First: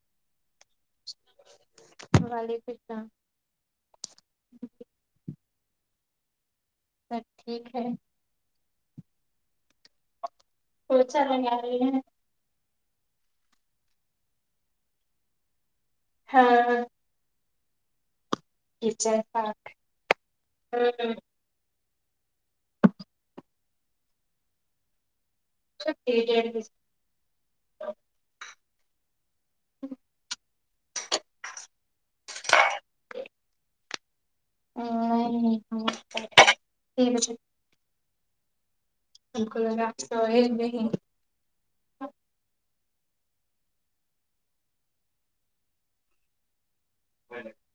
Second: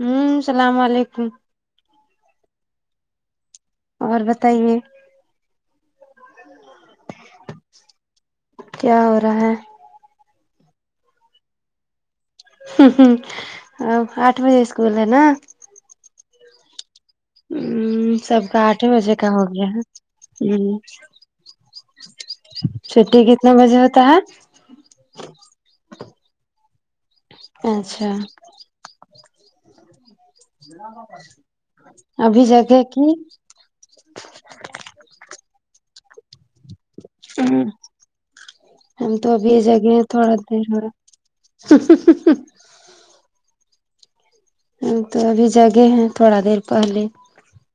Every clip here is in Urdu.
ہوں السلام علیکم ایک کا اور بتائیے سب ٹھیک ہے کیا ہو رہا ہے پوچا لگا رہی ہے ا آٹھ بجے اسکول ہے نا ہاں ہ سب کا آٹھ بجے کچن کا ہو گیا پاک ہے ہ چھٹی کتنا بجے ہوتا ہے چھٹی ڈیڑھ بجے [unintelligible] اچھا [inaudible] ابھی جگے کیوں ہ [unintelligible] ہوں ہم تو ابھی کو لگا جگے ہیں تھوڑا سوئے دیر نہیں۔ ہورا ہم تو ابھی جگے ہیں تھوڑا دیر پہلے [inaudible]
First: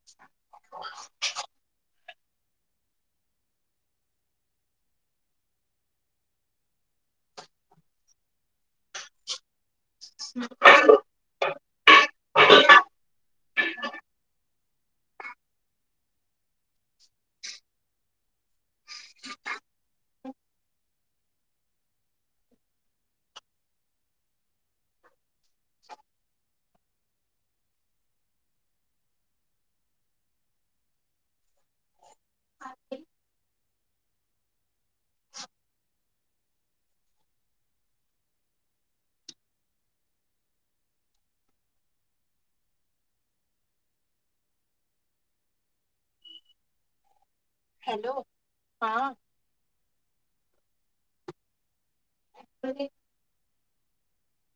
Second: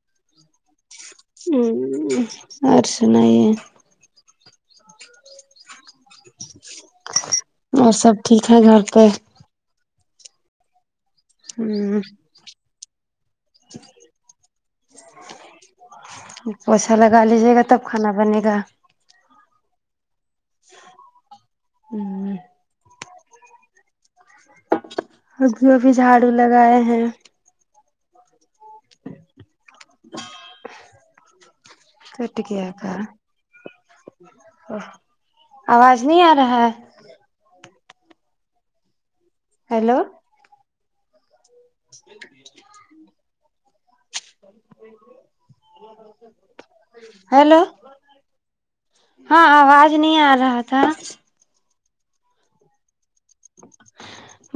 ا [inaudible] ہوں اور سنائیے اور سب ٹھیک ہے گھر پہ [inaudible] ہوں پوچھا لگا لیجیے گا تب کھانا بنے گا ہوں ابھی ابھی جھاڑو لگائے ہیں کٹ گیا تھا آواز نہیں آ رہا ہیلو [inaudible] ہلو ہیلو ہاں ہاں آواز نہیں آ رہا تھا [unintelligible]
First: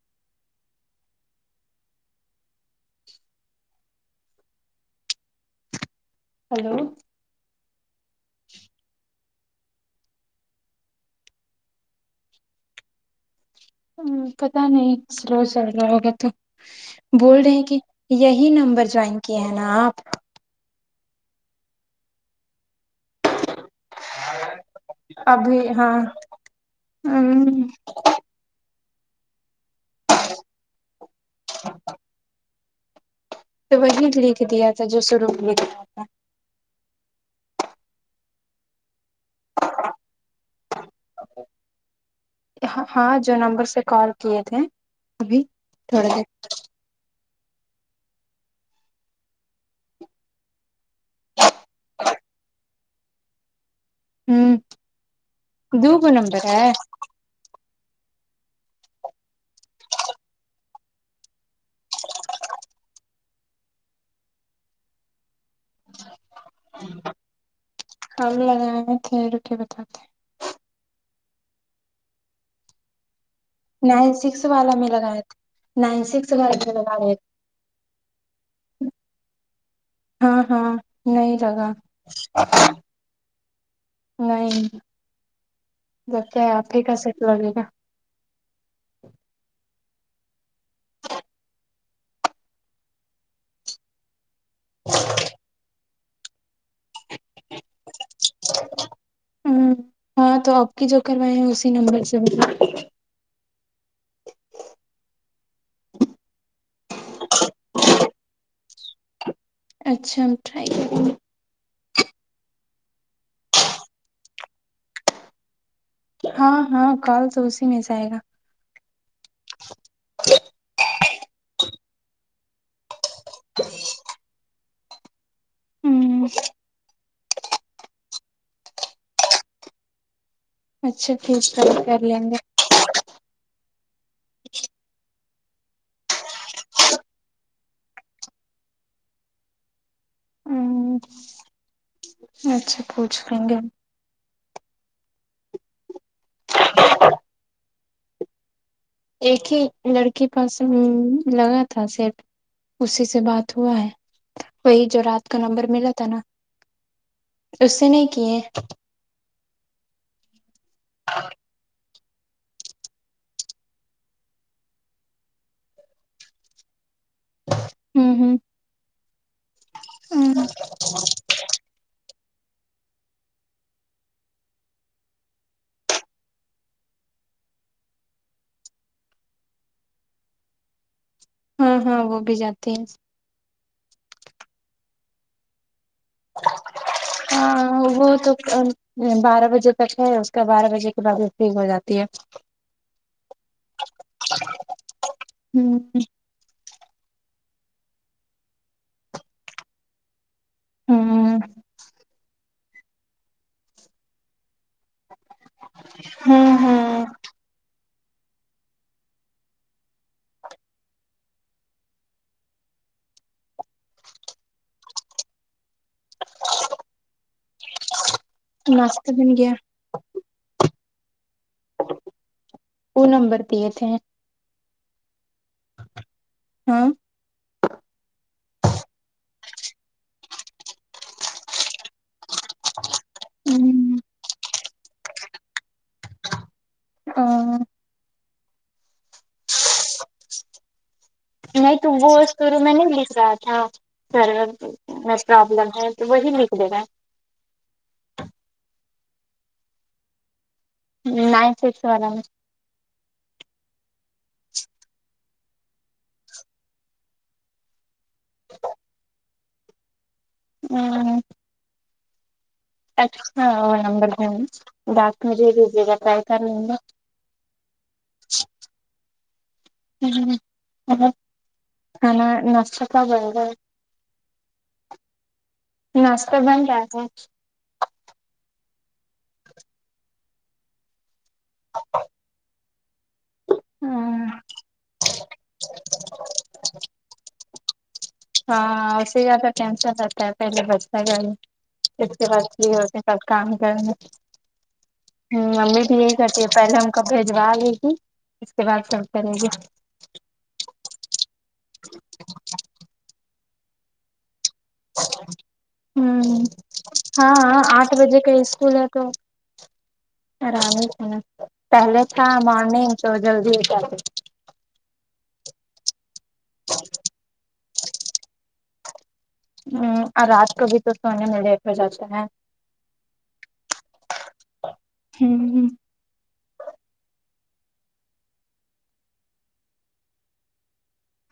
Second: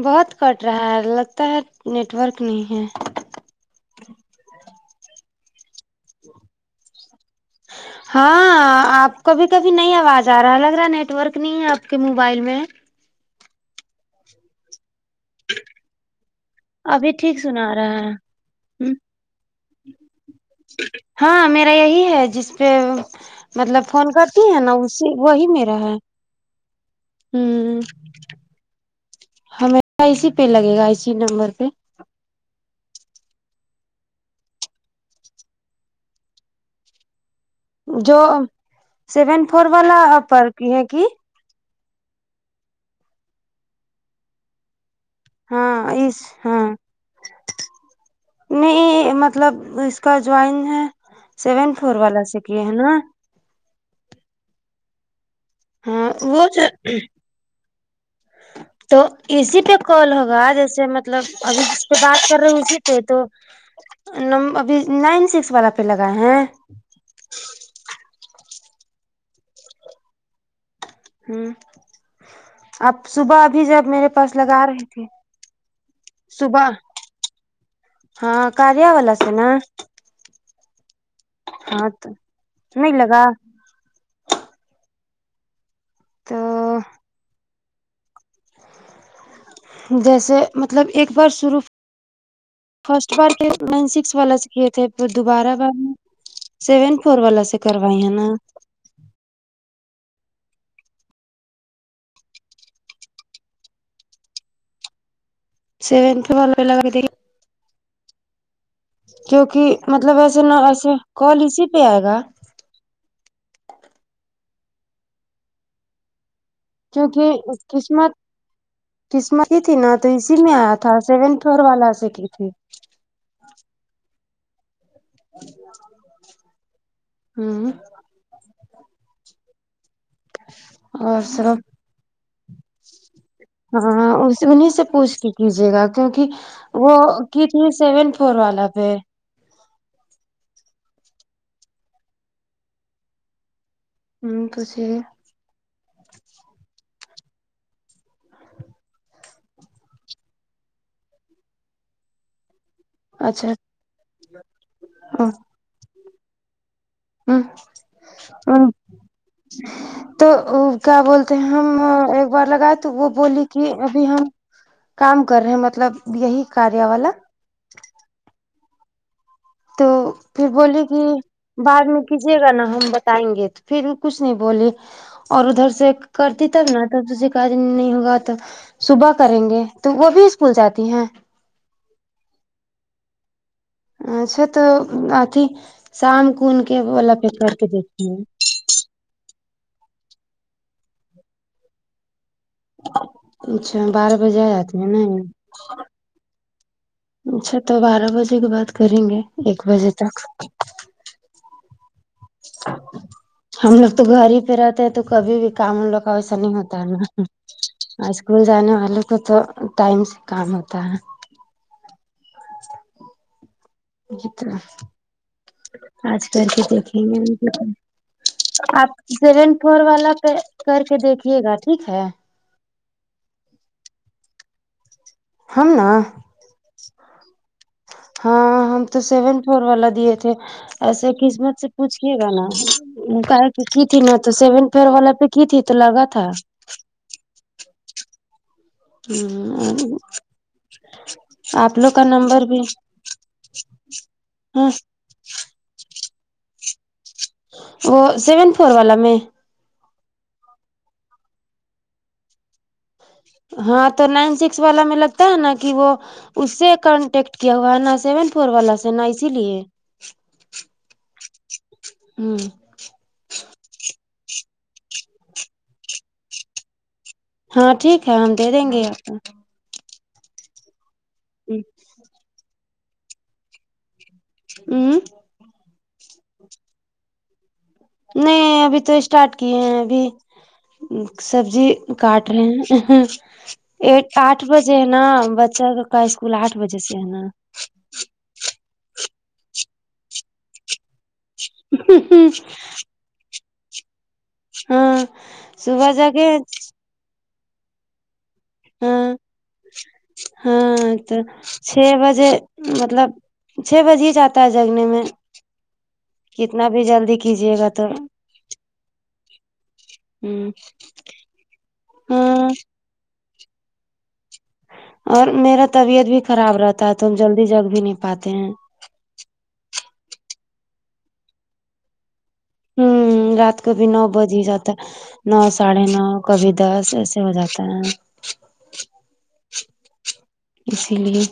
بہت کٹ رہا ہے لگتا ہے نیٹ ورک نہیں ہے ہلو ہاں آپ کو بھی کبھی نہیں آواز آ رہا لگ رہا ہے نیٹ ورک نہیں ہے آپ کے موبائل میں ہوں پتا نہیں سرو سر رہا ہوگا تو ابھی ٹھیک بول رہے ہیں سنا کہ رہا یہی نمبر ہے جوائن کیے ہیں نا آپ ہاں میرا یہی ہے جس پہ مطلب فون کرتی ہے نا اسی وہی میرا ہے ہوں ہمیں نہ اسی پہ لگے گا اسی نمبر پہ تو وہی لکھ دیا تھا جو سروع میں دیا تھا جو سیون فور والا پر کی ہے کی ہاں جو نمبر سے کال کیے تھے ابھی ہاں تھوڑا اس دیر ہاں نہیں مطلب اس کا جوائن ہے سیون فور والا سے کیے ہے نا ہوں دو ہاں گو وہ نمبر چ ہے تو اسی پے کال ہوگا جیسے مطلب ابھی اس پے بات کر رہے اسی پے تو نم ابھی نائن سکس والا پے لگائے ہیں ہم لگائیں ٹھیرو کے بتاتے ہیں ہوں آپ صبح ابھی جب میرے نائن پاس سکس لگا والا رہے میں تھے لگائے تھے نائن سکس والے صبح پے لگا رہے ہاں کاریا والا سے نا ہاں ہاں نہیں لگا ہاں تو نہیں لگا نہیں جب کیا ہے آپ تو ہی کا سٹ لگے گا جیسے مطلب ایک بار شروع فرسٹ بار نائن کلک نائن سکس والا سے کیے تھے پھر دوبارہ بار سیون فور والا سے کروائی ہے نا ہوں ہاں تو اب کی جو کروائے ہیں اسی نمبر سے سیونت والا لگا دی کیوں کی مطلب اچھا ہم وسے نا ٹرائی ایسے کریں گے کال اسی پے آئے گا ہاں ہاں کیونکہ کال تو اسی میں سے آئے قسمت گا قسمت ہی تھی نا تو اسی میں آیا تھا سیون فور والا سے کی تھی [inaudible] [inaudible] ہوں ہوں اچھا اور ٹھیک سب کل کر لیں گے ہاں انہی سے پوچھ کے کیجیے گا کیونکی وہ کی تھی سیون فور والا پے ہوں اچھا پوچھ لیں گے [unintelligible] ایک ہی لڑکی کا سم لگا تھا صرف اسی سے اچھا بات ہوا ہے وہی جو رات ہوں کا نمبر ملا تھا نا ہوں اس سے نہیں کیے ہ تو کیا بولتے ہیں ہم بار لگا تو وہ بولی کی ابھی ہم کام کر رہے ہیں مطلب یہی کاریا والا ہوں ہوں تو پھر بولی کہ بعد میں کیجیے گا نا ہم بتائیں گے تو پھر کچھ نہیں بولی اور ادھر سے کرتی تب نا تب کارن نہیں ہوگا تو صبح کریں گے تو وہ بھی اسکول جاتی ہیں ہوں ہوں وہ بھی جاتے ہیں اچھا تو آتی شام کون کے والا کر کے ہاں دیکھتی وہ ہے تو بارہ بجے تک ہے اس کا بارہ بجے کے بعد وہ فری ہو جاتی ہے اچھا بارہ بجے [unintelligible] ہوں ہ اچھا تو بارہ بجے کے بعد کریں گے ایک بجے تک ہوں ہم لوگ تو گھر ہی پے رہتے ہیں تو کبھی بھی کام لو کا ویسا نہیں ہاں ہوتا ہاں نا اسکول جانے والوں کو تو ٹائم سے کام ہوتا ہے آج کر کے دیکھیں گے ان کو فون آپ ناشتہ بن سیون گیا فور والا پے کر کے دیکھیے گا ٹھیک ہے وہ نمبر دیے تھے ہم نا ہاں ہاں ہم تو سیون فور والا دیے تھے ایسے قسمت سے پوچھیے گا نا کہا کہ کی تھی میں تو سیون فور والا پہ کی تھی تو لگا تھا آں ہوں نہیں تو وہ [unintelligible] میں نہیں بھیج رہا تھا سر ہاں پروابلم ہے تو وہی نکلے گا وہ سیون فور والا میں نائن سکس والا میں ہاں تو نائن سکس والا میں لگتا ہے نا کہ وہ اس سے کانٹیکٹ کیا ہوا ہے نہ سیون فور والا سے نہ اسی لیے ہوں ہوں [unintelligible] ہاں ٹھیک ہے ہم دے دیں گے [inaudible] ہی کھانا ناشتہ تھا برگر ہوں ناشتہ بن کیا کھاۓ نہیں ابھی تو اسٹارٹ کیے ہیں ابھی سبزی کاٹ رہے ہیں ایک آٹھ بجے ہے نا بچہ لوگ کا اسکول آٹھ بجے سے ہے نا ہاں اس سے زیادہ ٹینشن رہتا ہے پہلے بچہ جائے اس نا کے بعد فری ہوتے سب کام کرنے ہاں ہوں ممی صبح بھی جا یہی کے کرتی ہے پہلے ہم کا بھیجوا لیے گی اس کے بعد سب ہاں کرے گی ہاں تو چھ بجے مطلب چھ بجے ہی جات تا جگنے میں ہوں کتنا بھی جلدی ہاں کیجیے ہاں گا تو آٹھ بجے کا اسکول ہے تو ہوں آرام پہلے تھا ہاں مارننگ تو جلدی نکلتے اور میرا طبیعت بھی خراب رہتا ہے تو ہم جلدی جگ بھی نہیں پاتے ہیں ہوں اور رات کو بھی تو سونے میں لیٹ ہو جاتے ہے ہوں رات کو بھی نو بج ہی جاتا ہے نو ہوں ساڑھے نو کبھی دس ایسے ہو جاتا ہیں اسی لیے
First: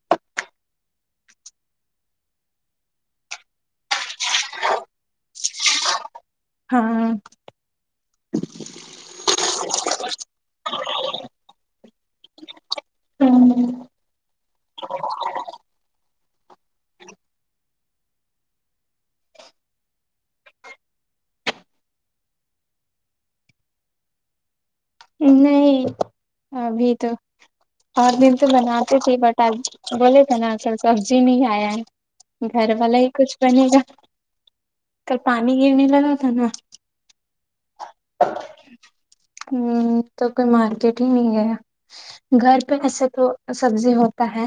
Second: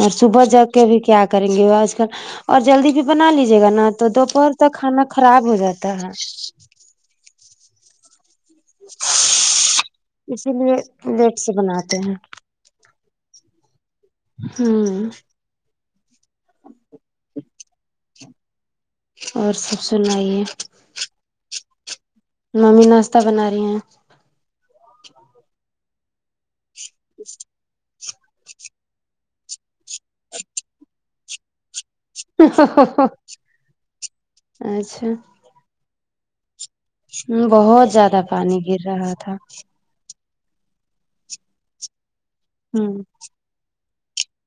اور صبح جاگکے بھی کیا کریں گے وہ آج کل اور جلدی بھی بنا لیجیے گا نا تو دوپہر تک کھانا خراب ہو جاتا ہے ہاں اسی لیے لیٹ سے بناتے ہیں ہوں اور سب سنائیے ممی ناشتہ بنا رہی ہیں نہیں ابھی تو اور دن تو بناتی تھی بٹ آج بولے تھے نا اصل سبزی نی آیا ہے گھر والا ہی ہیں کچھ بنے گا کل اچھا پانی گرنے لگا تھا نا ہوں بہت زیادہ پانی گر رہا تھا ہوں تو کوئی مارکیٹ ہی نہیں گیا گھر پہ ہوں ایسے تو سبزی ہوتا ہے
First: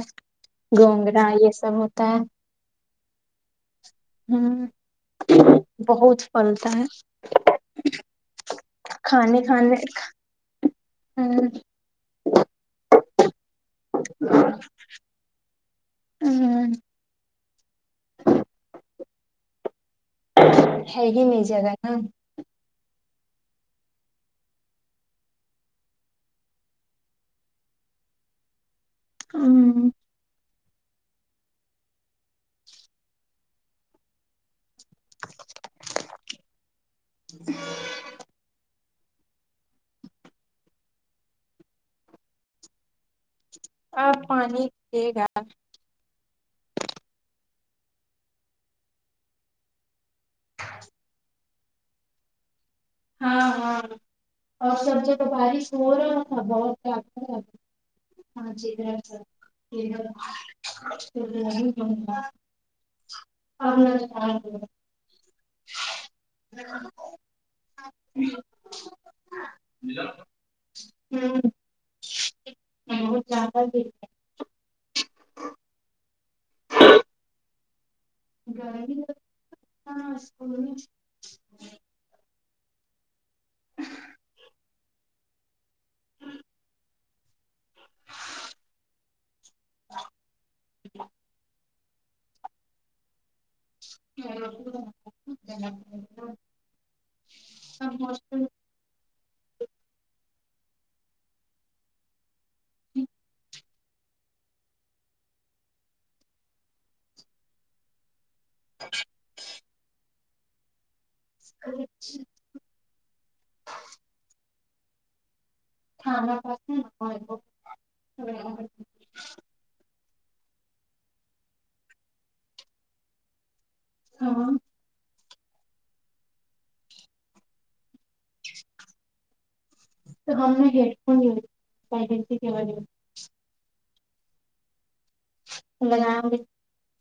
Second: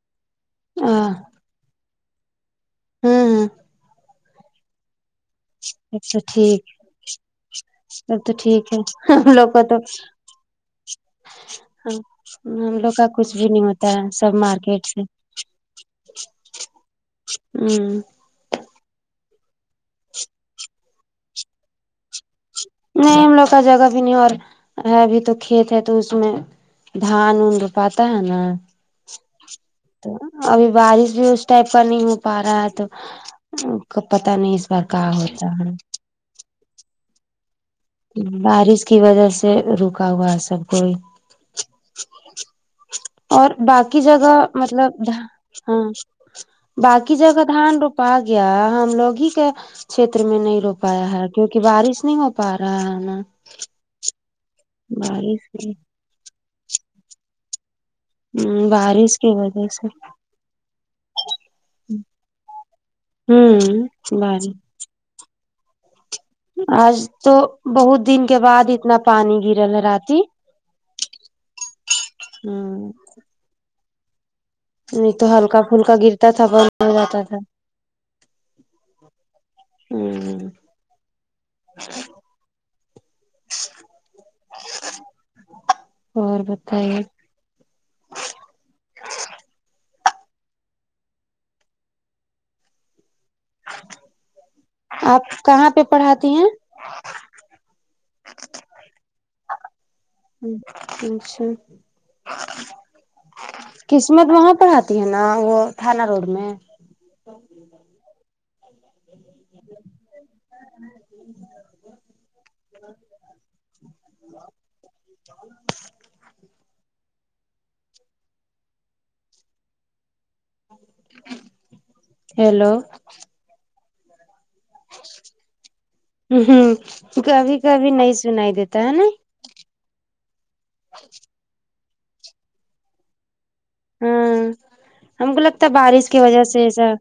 ہاں گونگرا یہ سب ہوتا ہے ہوں ہوں اچھا ٹھیک ہے سب تو ٹھیک ہے کھانے لوگ تو کھانے ہم لوگ کا کچھ بھی نہیں ہوتا ہے سب مارکیٹ سے ہوں ہےگ نہیں جگہ نا نہیں ہم لوگ کا جگہ بھی نہیں اور ہے ابھی تو کھیت ہے تو اس میں دھان اون رپاتا ہے نا تو ابھی بارش بھی اس ٹائپ پر نہیں ہو پا رہا ہے تو کو پتا نہیں اس بار کہاں ہوتا ہے [inaudible] بارش کی وجہ سے رکا ہوا سب کوئی اور باقی آپ جگہ پانی مطلب پیے گا ہاں باقی جگہ دھان روپا گیا ہم لوگ ہی کیا چھیتر میں نہیں رو پایا ہے کیونکہ بارش نہیں ہو پا رہا ہے نا ہاں ہاں اور سب جو تو بارش ہو رہا تھا بہت کیا ہ بارش کی وجہ سے ہوں بارش [inaudible] آج تو بہت دن کے بعد اتنا پانی گرا ہے رتی ہوں ہوں بہت زیادہ د ہے نہیں تو ہلکا پھلکا گرتا تھا ب ر جاتا تھا ہوں [inaudible] [inaudible] [inaudible] اور بتائے [inaudible] آپ کہاں پہ پڑھاتی ہیں اچھا قسمت وہاں پر آتی ہے نا وہ تھانہ روڈ میں [inaudible] [inaudible] ہاںاں [inaudible] ہیلو ہاں ہ کبھی کبھی نہیں سنائی دیتا ہے نا [unintelligible] تو ہم گڈ فون ل پ سے کہا ل ہاں ہم کو لگتا ہے سے بارش کی لگایا وجہ سے ایسا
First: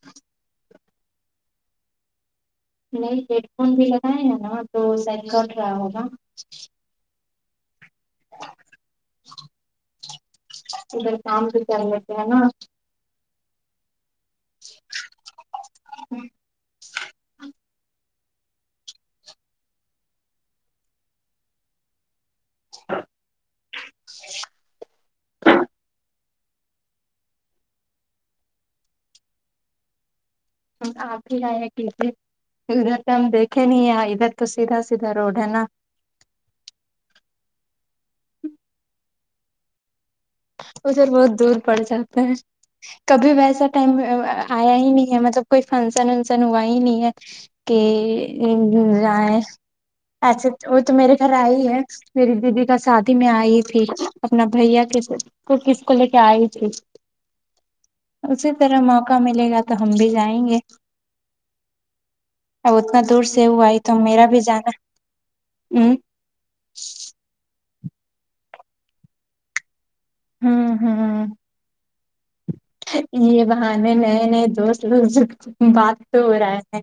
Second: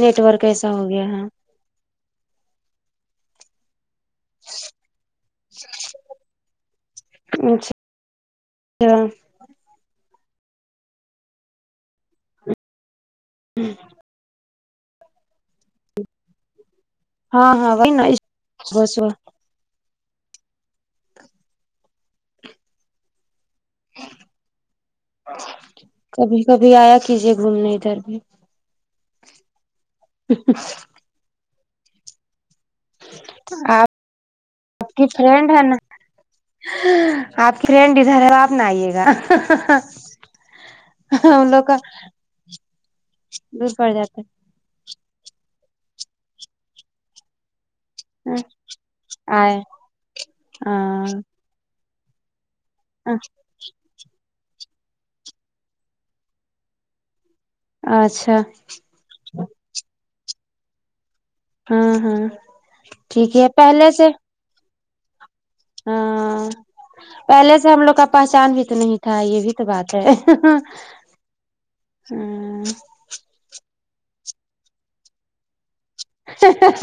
نیٹ ورک ایسا ہو گیا ہاں نہیں ہیڈ فون بھی لگائے ہیں نا تو سید کٹ رہا ہوگا اچ ھا ادھر کام بھی کر لیتے ہے نا ہوں [inaudible] ہاں ہاں وہی نا صبح صبح [inaudible] کبھی کبھی آیا کیجے گھومنے ادھر بھی [inaudible] آپ بھی آیا کیجیے ادھر تو ہم دیکھے نہیں ہے ادھر تو سیدھا سیدھا روڈ ہے نا آپ کی فرینڈ ادھر ہے آپ نہ آئیے گا ہں ہں ہں ادھر بہت دور پڑ جاتے ہیں کبھی ویسا دور پڑ ٹائم جاتا آیا ہی نہیں ہے مطلب کوئی فنکشن ونکشن ہوا ہی نہیں ہے کے ہے نہ ہے آئے ایسے وہ تو میرے ہاں گھر آئی ہے میری دیدی کا شادی میں آئی تھی اپنا بھیا کے کو کس کو لے کے آئی جی جی اچھا اسی طرح ہم آپ موقع ملے گا تو ہم بھی جائیں گے ہاں ہاں اب اتنا دور ٹھیک ہے سے وہ آئی پہلے تو سے میرا بھی جانا ہ ہاں پہلے سے ہم لوگ کا پہچان بھی تو نہیں تھا یہ بھی تو بات ہے ہی۔ ہی ہوں یہ بہانہ میں نئے نئے دوست بات تو ہو رہا ہے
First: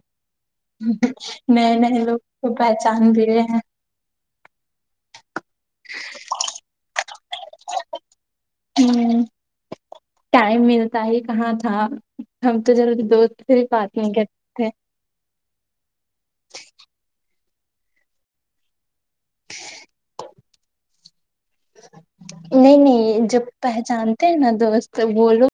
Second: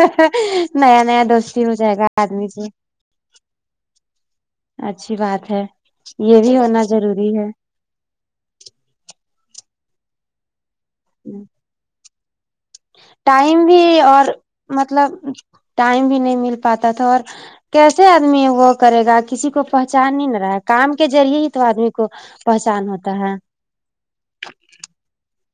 نیا نیا دوستی ہو نئے جائے نئے گا لوگ آدمی کو سے پہچان بھی رہے ہیں اچھی بات ہے یہ بھی ہونا ضروری ہے ہوں ٹائم ملتا ہی ہے کہاں ہاں ہم تو ضرور ٹائم بھی اور مطلب ٹائم بھی نہیں مل پاتا تھا اور کیسے آدمی وہ کرے گا کسی کو پہچان نہیں نہ رہا ہے کام کے ذریعے ہی تو آدمی کو نہیں پہچان ہوتا نہیں ہے جب پہچانتے ہیں نا دوست بولو